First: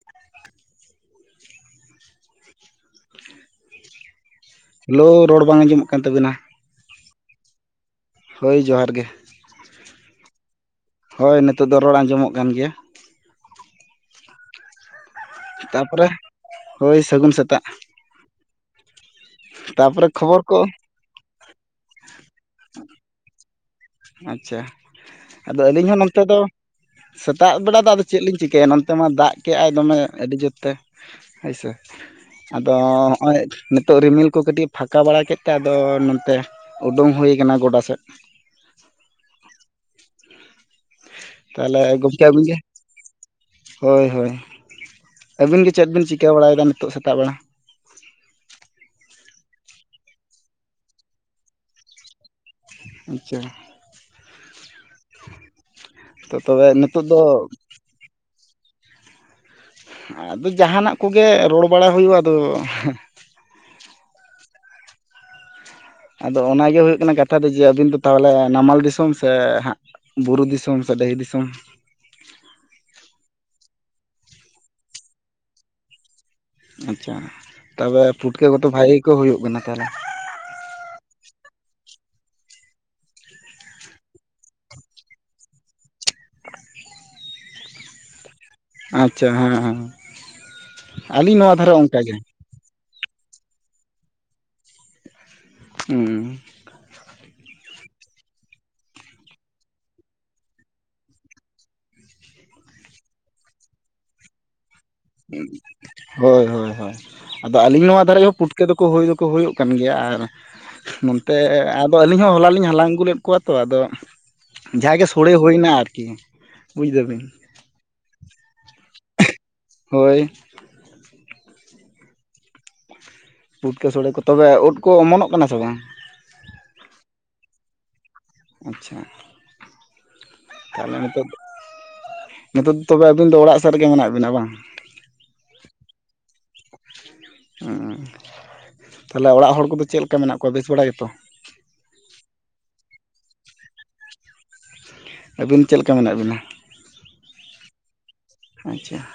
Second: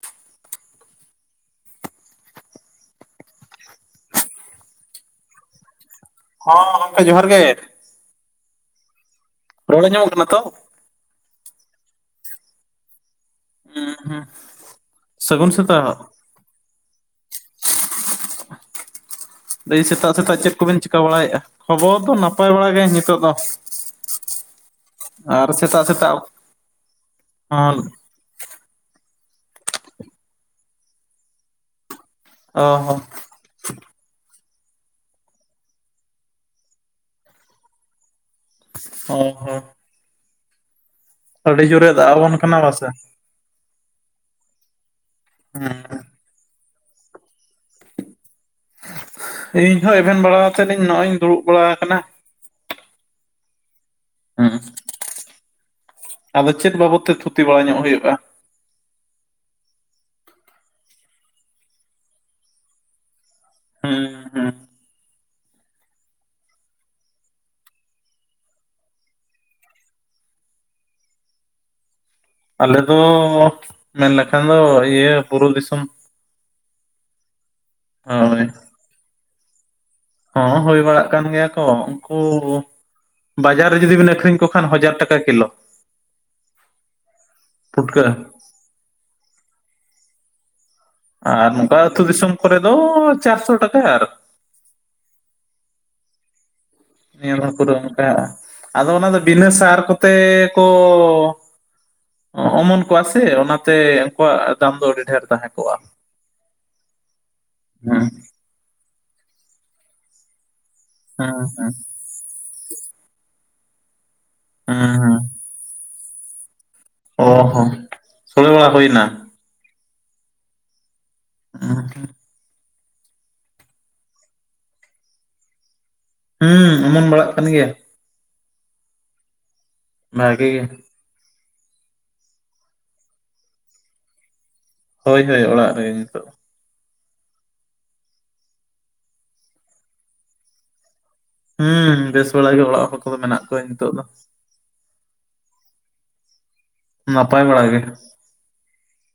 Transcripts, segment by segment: [inaudible] Hello ᱨᱚᱲ ᱵᱟᱝ ᱟᱸᱡᱚᱢᱚᱜ ᱠᱟᱱ ᱛᱟᱸᱵᱤᱱᱟ᱾ ᱦ ᱜᱚᱝᱠᱮ ᱡᱚᱦᱟᱨ ᱜᱮ᱾ ᱦᱳᱭ ᱡᱚᱦᱟᱨ ᱜᱮ᱾ ᱨᱚᱲ ᱟᱡᱚᱢᱚᱜ ᱠᱟᱱᱟ ᱱᱤᱛᱚᱜ? ᱦᱳᱭ ᱱᱤᱛᱳᱜ ᱫᱚ ᱨᱚᱲ ᱟᱸᱡᱚᱢᱚᱜ ᱠᱟᱱ ᱜᱮᱭᱟ᱾ ᱦᱮᱸ ᱦᱮᱸ᱾ ᱛᱟᱯᱚᱨᱮ ᱦᱳᱭ ᱥᱟᱹᱜᱩᱱ ᱥᱮᱛᱟᱜ᱾ ᱫᱟᱹᱭ ᱛᱟᱯᱚᱨᱮ ᱥᱮᱛᱟᱜ ᱥᱮᱛᱟᱜ ᱠᱷᱚᱵᱚᱨ ᱪᱮᱫ ᱠᱚ ᱠᱚᱵᱤᱱ ᱪᱤᱠᱟᱹ ᱵᱟᱲᱟᱭᱮᱫ-ᱟ ᱠᱷᱚᱵᱚᱨ ᱫᱚ ᱱᱟᱯᱟᱭ ᱵᱟᱲᱟ ᱜᱮᱧ ᱱᱤᱛᱚᱜ ᱫᱚ᱾ ᱟᱪᱪᱷᱟ ᱟᱨ ᱟᱫᱚ ᱥᱮᱛᱟᱜ ᱟᱹᱞᱤᱧ ᱦᱚᱸ ᱥᱮᱛᱟᱜ ᱱᱚᱛᱮ ᱫᱚ ᱥᱮᱛᱟᱜ ᱦᱚᱸ ᱵᱮᱲᱟ ᱫᱚᱼᱼ ᱪᱮᱫ ᱞᱤᱧ ᱪᱤᱠᱟᱹᱭᱟ ᱱᱚᱱᱛᱮ ᱢᱟ ᱫᱟᱜ ᱠᱮᱜ-ᱟᱭ ᱫᱚᱢᱮ ᱟᱹᱰᱤ ᱡᱳᱨᱛᱮ ᱦᱳᱭ ᱥᱮ ᱾ ᱚ ᱟᱫᱚ ᱦᱚᱸ ᱦᱚᱸᱜ-ᱚᱭ ᱱᱤᱛᱳᱜ ᱨᱤᱢᱤᱞ ᱠᱩ ᱠᱟᱹᱴᱤᱡ ᱯᱷᱟᱸᱠᱟ ᱵᱟᱲᱟ ᱠᱮᱫ ᱛᱮ ᱟᱫᱚ ᱱᱚᱛᱮ ᱩᱰᱩᱝ ᱦᱩᱭ ᱠᱟᱱᱟ ᱜᱚᱰᱟ ᱥᱮᱫ᱾ ᱚ ᱦᱚᱸ᱾ ᱟᱹᱰᱤ ᱛᱟᱦᱚᱞᱮ ᱡᱳᱨᱮ ᱫᱟᱜ ᱜᱚᱝᱠᱮ ᱟᱵᱚᱱ ᱟᱵᱤᱱ ᱜᱮ᱾ ᱠᱟᱱᱟ ᱵᱟᱥᱮ ᱦᱳᱭ ᱦᱳᱭ ᱟᱹᱵᱤᱱ ᱜᱮ ᱪᱮᱫ ᱵᱤᱱ ᱦᱩᱸ ᱪᱤᱠᱟᱹ ᱵᱟᱲᱟᱭᱮᱫᱟ ᱱᱤᱛᱳᱜ ᱥᱮᱛᱟᱜ ᱵᱮᱲᱟ? ᱤᱧᱦᱚᱸ ᱮᱵᱷᱮᱱ ᱵᱟᱲᱟ ᱠᱟᱛᱮᱫ ᱤᱧ ᱱᱚᱜ-ᱚᱭ ᱤᱧ ᱫᱩᱲᱩᱵ ᱵᱟᱲᱟ ᱟᱠᱟᱱᱟ ᱾ ᱟᱪᱪᱷᱟ, ᱦᱩᱸ, ᱛᱚ ᱟᱫᱚ ᱛᱚᱵᱮ ᱪᱮᱫ ᱵᱟᱵᱚᱛ ᱱᱤᱛᱚᱜ ᱛᱮ ᱫᱚ ᱛᱷᱩᱛᱤ ᱵᱟᱲᱟ ᱧᱚᱜ ᱦᱳᱭᱳᱜᱼᱟ? ᱟᱫᱚ ᱡᱟᱦᱟᱱᱟᱜ ᱠᱚ ᱜᱮ ᱨᱚᱲ ᱵᱟᱲᱟ ᱦᱩᱭᱩᱜ-ᱟ, ᱟᱫᱚ ᱦᱮᱸ ᱦᱮᱸ, ᱟᱫᱚ ᱚᱱᱟ ᱜᱮ ᱦᱳᱭᱳᱜ ᱠᱟᱱᱟ ᱠᱟᱛᱷᱟ ᱫᱚ ᱡᱮ ᱟᱹᱵᱤᱱ ᱫᱚ ᱛᱟᱦᱚᱞᱮ ᱱᱟᱢᱟᱞ ᱫᱤᱥᱚᱢ ᱥᱮ ᱦᱟᱸᱜ? ᱵᱩᱨᱩ ᱫᱤᱥᱚᱢ ᱥᱮ ᱰᱟᱹᱦᱤ ᱫᱤᱥᱚᱢ? ᱟᱞᱮ ᱫᱚ ᱢᱮᱱ ᱞᱮᱠᱷᱟᱱ ᱫᱚ ᱤᱭᱟᱹ ᱵᱩᱨᱩ ᱫᱤᱥᱚᱢ ᱾ ᱛᱚᱵᱮ ᱦᱳᱭ ᱯᱷᱩᱴᱠᱟᱹ ᱠᱚ ᱫᱚ ᱵᱷᱟᱜᱮ ᱜᱮ ᱠᱚ ᱦᱳᱭᱳᱜ ᱠᱟᱱᱟ ᱛᱟᱦᱚᱞᱮ ᱦᱚᱸ ᱦᱳᱭ ᱵᱟᱲᱟᱜ ᱠᱟᱱ ᱜᱮᱭᱟ ᱠᱚ, ᱩᱱᱠᱩ ᱵᱟᱡᱟᱨ ᱨᱮ ᱡᱩᱫᱤ ᱵᱮᱱ ᱟᱹᱠᱷᱨᱤᱧ ᱠᱚ ᱠᱷᱟᱱ ᱦᱟᱡᱟᱨ ᱴᱟᱠᱟ ᱠᱤᱞᱳ ᱾ ᱯᱷᱩᱴᱠᱟᱹ, ᱟᱪᱪᱷᱟ ᱦᱮᱸ ᱦᱮᱸ, ᱟᱹᱞᱤᱧ ᱟᱨ ᱱᱚᱣᱟ ᱫᱷᱟᱨᱮ ᱱᱚᱝᱠᱟ ᱚᱝᱠᱟ ᱟᱹᱛᱩ ᱜᱮ, ᱫᱤᱥᱚᱢ ᱠᱚᱨᱮ ᱫᱚ ᱪᱟᱨᱥᱚ ᱴᱟᱠᱟ ᱟᱨ, ᱦᱩᱸ, ᱱᱤᱭᱟᱹ ᱦᱚᱲ ᱠᱚᱫᱚ ᱚᱝᱠᱟ ᱟᱫᱚ ᱚᱱᱟ ᱫᱚ ᱵᱤᱱᱟᱹ ᱥᱟᱨ ᱠᱚᱛᱮ ᱠᱚ, ᱚᱸ ᱚᱢᱚᱱ ᱠᱚᱣᱟ ᱥᱮ ᱚᱱᱟᱛᱮ ᱩᱱᱠᱩᱣᱟᱜ ᱫᱟᱢ ᱫᱚ ᱟᱹᱰᱤ, ᱰᱷᱮᱨ ᱩᱸ ᱛᱟᱦᱮᱸ ᱠᱚᱜᱼᱟ ᱦᱳᱭ ᱦᱳᱭ ᱦᱳᱭ, ᱟᱫᱚ ᱟᱹᱞᱤᱧ ᱱᱚᱣᱟ ᱦᱮᱸ ᱫᱷᱟᱨᱮ ᱯᱩᱴ ᱯᱩᱴᱠᱟᱹ ᱦᱳᱭ ᱫᱚᱠᱚ ᱦᱳᱭᱳᱜ ᱠᱟᱱ ᱜᱮᱭᱟ ᱟᱨ ᱦᱮᱸ ᱱᱚᱱᱛᱮ ᱦᱮᱸ ᱟᱫ, ᱛᱚ ᱟᱹᱞᱤᱧ ᱦᱚᱸ ᱦᱚᱞᱟ ᱞᱤᱧ ᱦᱟᱞᱟᱝ ᱟᱹᱜᱩ ᱞᱮᱫ ᱠᱚᱣᱟ ᱛᱚ ᱟᱫᱚ ᱦᱮᱸ ᱡᱟᱦᱟᱸᱜᱮ ᱦᱮᱸ ᱥᱳᱲᱮ ᱦᱳᱭᱱᱟ ᱟᱨᱠᱤ, ᱵᱩᱡ ᱫᱟᱵᱤᱱ ᱚ ᱦᱚᱸ ᱥᱳᱲᱮ ᱵᱟᱲᱟ ᱦᱳᱭᱱᱟ ᱾ ᱦᱳᱭ, [inaudible] ᱯᱩᱴᱠᱟᱹ ᱥᱳᱲᱮ ᱠᱚ, ᱛᱚᱵᱮ ᱩᱫ ᱠᱚ ᱚᱢᱚᱱᱚᱜ ᱠᱟᱱᱟ ᱥᱮ ᱵᱟᱝ? ᱦᱩᱸ, ᱚᱢᱚᱱ ᱵᱟᱲᱟᱜ ᱠᱟᱱ ᱜᱮᱭᱟ, ᱟᱪᱪᱷᱟ, ᱵᱦᱟᱜᱮ ᱜᱮ, ᱛᱟᱦᱚᱞᱮ ᱱᱤᱛᱚᱜ ᱱᱤᱛᱚᱜ ᱫᱚ ᱛᱚᱵᱮ ᱟᱹᱵᱤᱱ ᱫᱚ ᱚᱲᱟᱜ ᱥᱮᱜ ᱨᱮ ᱜᱮ ᱢᱮᱱᱟᱜ ᱵᱤᱱᱟ ᱵᱟᱝ? ᱦᱳᱭ ᱦᱳᱭ ᱚᱲᱟᱜ ᱨᱮ ᱱᱤᱛᱳᱜ ᱾ ᱦᱚᱸ ᱛᱟᱦᱚᱞᱮ ᱚᱲᱟᱜ ᱦᱚᱲ ᱠᱚ ᱫᱚ ᱪᱮᱫ ᱞᱮᱠᱟ ᱢᱮᱱᱟᱜ ᱠᱚᱣᱟ? ᱵᱮᱥ ᱵᱟᱲᱟ ᱜᱮ ᱛᱚ ᱦᱩᱸ ᱵᱮᱥ ᱵᱟᱲᱟ ᱜᱮ ᱚᱲᱟᱜ ᱦᱚᱲ ᱠᱚ ᱫᱚ ᱢᱮᱱᱟᱜ ᱠᱚᱣᱟ ᱱᱤᱛᱳᱜ ᱫᱚ ᱟᱹᱵᱤᱱ ᱪᱮᱫ ᱞᱮᱠᱟ ᱢᱮᱱᱟᱜ ᱵᱤᱱᱟ? ᱱᱟᱯᱟᱭ ᱵᱟᱲᱟ ᱜᱮ, ᱟᱪᱷᱟ,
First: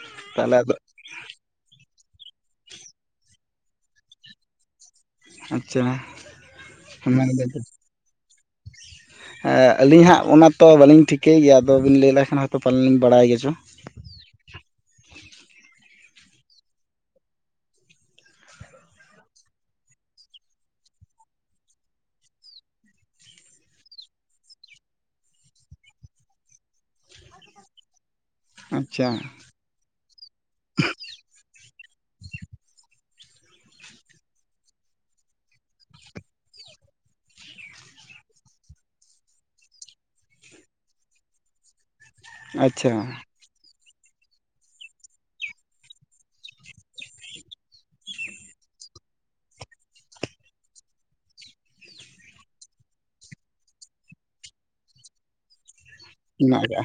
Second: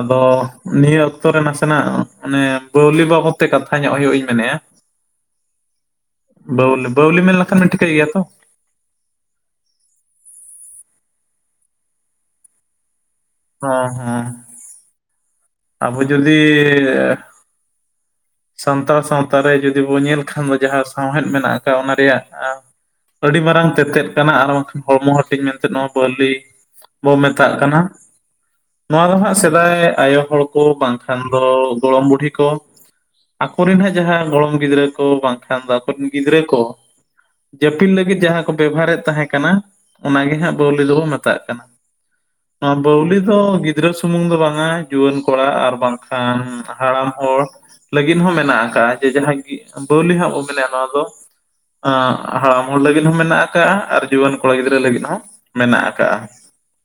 ᱟᱫᱚ ᱛᱟᱦᱚᱞᱮ ᱟᱫᱚ ᱱᱤᱭᱟᱹ ᱚᱠᱛᱚ ᱨᱮ ᱱᱟᱥᱮᱱᱟᱜ ᱚᱱᱮ ᱯᱟᱹᱣᱞᱤ ᱵᱟᱵᱚᱜ ᱛᱮ ᱠᱟᱛᱷᱟ ᱧᱚᱜ ᱦᱳᱭᱳᱜ ᱤᱧ ᱢᱮᱱᱮᱜᱼᱟ ᱾ ᱟᱪᱪᱷᱟ ᱵᱟᱹᱣᱞ ᱵᱟᱹᱣᱞᱤ ᱢᱮᱱ ᱢᱮᱱᱫᱟᱹᱧ ᱞᱮᱠᱷᱟᱱ ᱴᱷᱤᱠᱟᱹᱭ ᱜᱮᱭᱟ ᱛᱚ? ᱦᱮ ᱟᱹᱞᱤᱧ ᱦᱟᱸᱜ ᱚᱱᱟ ᱛᱚ ᱵᱟᱹᱞᱤᱧ ᱴᱷᱤᱠᱟᱹᱭ ᱜᱮᱭᱟ ᱟᱫᱚ ᱵᱤᱱ ᱞᱟᱹᱭ ᱞᱮᱠᱷᱟᱱ ᱦᱚᱭ ᱛᱚ ᱯᱟᱞᱮᱱ ᱞᱤᱧ ᱵᱟᱲᱟᱭ ᱜᱮ ᱪᱚ, ᱦᱚᱸ ᱦᱚᱸ, ᱟᱵᱚ ᱡᱚᱫᱤ ᱥᱟᱱᱛᱟᱲ ᱥᱟᱶᱛᱟ ᱨᱮ ᱡᱩᱫᱤ ᱵᱚᱱ ᱧᱮᱞ ᱠᱷᱟᱱ ᱫᱚ ᱡᱟᱦᱟᱸ ᱥᱟᱶᱦᱮᱫ ᱢᱮᱱᱟᱜ ᱟᱠᱟᱜ ᱚᱱᱟ ᱨᱮᱭᱟᱜ ᱟ ᱾ ᱟᱹᱰᱤ ᱢᱟᱨᱟᱝ ᱛᱮᱛᱮᱫ ᱠᱟᱱᱟ ᱟᱨ ᱵᱟᱝ ᱠᱷᱟᱱ ᱦᱚᱲᱢᱚ ᱦᱟᱹᱴᱤᱧ ᱢᱮᱱᱛᱮ ᱱᱚᱣᱟ ᱵᱟᱹᱣᱞᱤ, ᱵᱚ ᱢᱮᱛᱟᱜ ᱠᱟᱱᱟ ᱾ ᱟᱪᱪᱷᱟ ᱱᱚᱣᱟ ᱫᱚ ᱦᱟᱸᱜ ᱥᱮᱫᱟᱭ ᱟᱭᱳ ᱦᱚᱲ ᱠᱚ ᱵᱟᱝ, ᱠᱷᱟᱱ ᱫᱚ ᱜᱚᱲᱚᱢ ᱵᱩᱰᱦᱤ ᱠᱚ, ᱟᱠᱚᱨᱮᱱ ᱦᱟᱸᱜ ᱡᱟᱦᱟᱸ ᱜᱚᱲᱚᱢ ᱜᱤᱫᱽᱨᱟᱹ ᱠᱚ ᱵᱟᱝ ᱠᱷᱟᱱ ᱫᱚ ᱟᱠᱚᱨᱮᱱ ᱜᱤᱫᱽᱨᱟᱹ ᱠᱚ ᱡᱟᱹᱯᱤᱫ ᱞᱟᱹᱜᱤᱫ ᱡᱟᱦᱟᱸ ᱠᱚ ᱵᱮᱵᱷᱟᱨᱮᱫ ᱛᱟᱦᱮᱸ ᱠᱟᱱᱟ ᱚᱱᱟᱜᱮ ᱦᱟᱸᱜ ᱵᱟᱹᱣᱞᱤ ᱫᱚᱵᱚ ᱢᱮᱛᱟᱜ ᱠᱟᱱᱟ᱾ ᱚᱸ ᱟᱪᱪᱷᱟ ᱵᱟᱹᱣᱞᱤ ᱫᱚ ᱜᱤ ᱜᱤᱫᱽᱨᱟᱹ ᱥᱩᱢᱩᱝ ᱫᱚ ᱵᱟᱝ-ᱟ ᱡᱩᱣᱟᱹᱱ ᱠᱚᱲᱟ ᱟᱨ ᱵᱟᱝ ᱠᱷᱟᱱ ᱦᱟᱲᱟᱢ ᱦᱚᱲ ᱞᱟᱹᱜᱤᱫ ᱦᱚᱸ ᱢᱮᱱᱟᱜ ᱟᱠᱟᱜ ᱡᱮ ᱡᱟᱦᱟᱸᱭ ᱜᱤ ᱵᱟᱹᱣᱞᱤ ᱦᱟᱸᱜ ᱵᱚᱱ ᱢᱮᱱᱮ-ᱟ ᱱᱚᱣᱟ ᱫᱚ ᱟᱸ ᱦᱟᱲᱟᱢ ᱦᱚᱲ ᱞᱟᱹᱜᱤᱫ ᱦᱚᱸ ᱢᱮᱱᱟᱜ ᱟᱠᱟᱜ ᱟᱨ ᱡᱩᱣᱟᱹᱱ ᱠᱚᱲᱟ ᱜᱤᱫᱽᱨᱟᱹ ᱞᱟᱹᱜᱤᱫ ᱦᱚᱸ ᱢᱮᱱᱟᱜ ᱠᱟᱜ-ᱟ ᱢᱮᱱᱟᱜ ᱟᱠᱟᱜᱼᱟ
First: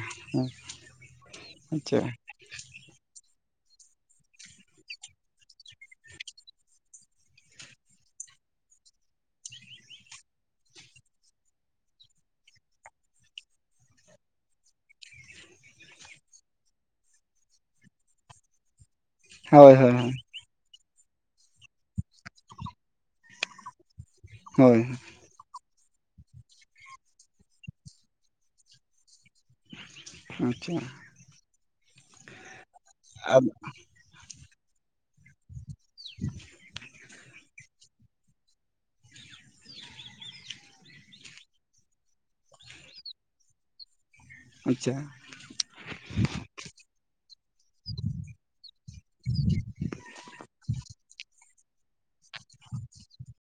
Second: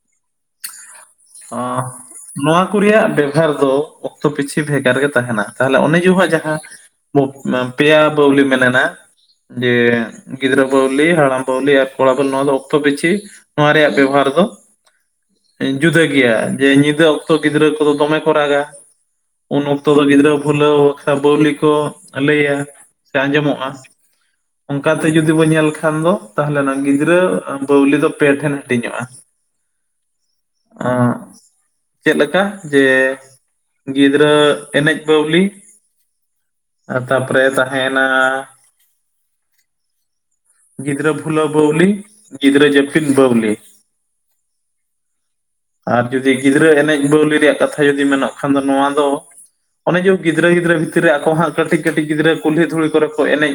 ᱾ ᱚᱸ ᱟᱪᱪᱷᱟ ᱱᱚᱣᱟ ᱠᱚ ᱨᱮᱭᱟᱜ ᱵᱮᱵᱷᱟᱨ ᱫᱚ ᱚᱠᱛᱚ ᱯᱤᱪᱷᱤ ᱵᱷᱮᱜᱟᱨ ᱜᱮ ᱛᱟᱦᱮᱱᱟ, ᱛᱟᱦᱚᱞᱮ ᱚᱱᱮᱠ [inaudible] ᱡᱟᱦᱟᱸ ᱵᱚ ᱯᱮᱭᱟ ᱵᱟᱹᱣᱞᱤ ᱢᱮᱱᱮᱱᱟ ᱡᱮ ᱜᱤᱫᱽᱨᱟᱹ ᱵᱟᱹᱣᱞᱤ ᱦᱟᱲᱟᱢ ᱯᱟᱹᱣᱞᱤ ᱟᱨ ᱠᱚᱲᱟ ᱵᱚᱞ ᱱᱚᱣᱟ ᱫᱚ ᱚᱠᱛᱚ ᱯᱤᱪᱷᱤ ᱱᱚᱣᱟ ᱨᱮᱭᱟᱜ ᱵᱮᱵᱚᱦᱟᱨ ᱫᱚ ᱡᱩᱫᱟᱹ ᱜᱮᱭᱟ ᱡᱮ ᱧᱤᱫᱟᱹ ᱚᱠᱛᱚ ᱜᱤᱫᱽᱨᱟᱹ ᱠᱚᱫᱚ ᱫᱚᱢᱮ ᱠᱚ ᱨᱟᱜᱟ ᱩᱱ ᱦᱳᱭ ᱚᱠᱛᱚ ᱦᱳᱭ ᱫᱚ ᱜᱤᱫᱽᱨᱟᱹ ᱵᱷᱩᱞᱟᱹᱣ ᱠᱷᱟ ᱵᱟᱹᱣᱞᱤ ᱠᱚ ᱞᱟᱹᱭᱟ ᱥᱮ ᱟᱸᱡᱚᱢᱚᱜ-ᱟ᱾ ᱦᱳᱭ ᱚᱱᱠᱟᱛᱮ ᱡᱩᱫᱤ ᱵᱚᱱ ᱧᱮᱞ ᱠᱷᱟᱱ ᱫᱚ ᱛᱟᱦᱚᱞᱮ ᱚᱱᱟ ᱜᱤᱫᱽᱨᱟᱹ ᱵᱟᱹᱣᱞᱤ ᱫᱚ ᱯᱮ ᱴᱷᱮᱱ ᱦᱟᱹᱴᱤ, ᱧᱚᱜ-ᱟ᱾ ᱟᱪᱪᱷᱟ᱾ ᱪᱮᱫ ᱞᱮᱠᱟ ᱡᱮ ᱜᱤᱫᱽᱨᱟᱹ ᱮᱱᱮᱡ ᱵᱟᱹᱣᱞᱤ [unintelligible] ᱟᱨ ᱛᱟᱯᱚᱨᱮ ᱛᱟᱦᱮᱱᱟ ᱜᱤᱫᱽᱨᱟᱹ ᱵᱷᱩᱞᱟᱳ ᱵᱟᱣᱞᱤ ᱜᱤᱫᱨᱟᱹ ᱡᱟᱯᱤᱫ ᱵᱟᱣᱞᱤ ᱾ ᱟᱪᱪᱷᱟ ᱾ ᱟᱨ ᱡᱩᱫᱤ ᱜᱤᱫᱽᱨᱟᱹ ᱮᱱᱮᱡ ᱵᱟᱹᱣᱞᱤ ᱨᱮᱭᱟᱜ ᱠᱟᱛᱷᱟ ᱡᱩᱫᱤ ᱢᱮᱱᱟᱜ ᱠᱷᱟᱱ ᱫᱚ ᱱᱚᱣᱟ ᱫᱚ ᱚᱱᱮ ᱡᱮ ᱜᱤᱫᱽᱨᱟᱹ ᱜᱤᱫᱽᱨᱟᱹ ᱵᱷᱤᱛᱤᱨ ᱨᱮ ᱟᱠᱚ ᱦᱟᱸ ᱠᱟᱹᱴᱤᱡ ᱠᱟᱴᱤᱡ ᱜᱤᱫᱽᱨᱟᱹ ᱠᱩᱞᱦᱤ ᱫᱷᱩᱲᱤ ᱠᱚᱨᱮ ᱠᱚ ᱮᱱᱮᱡ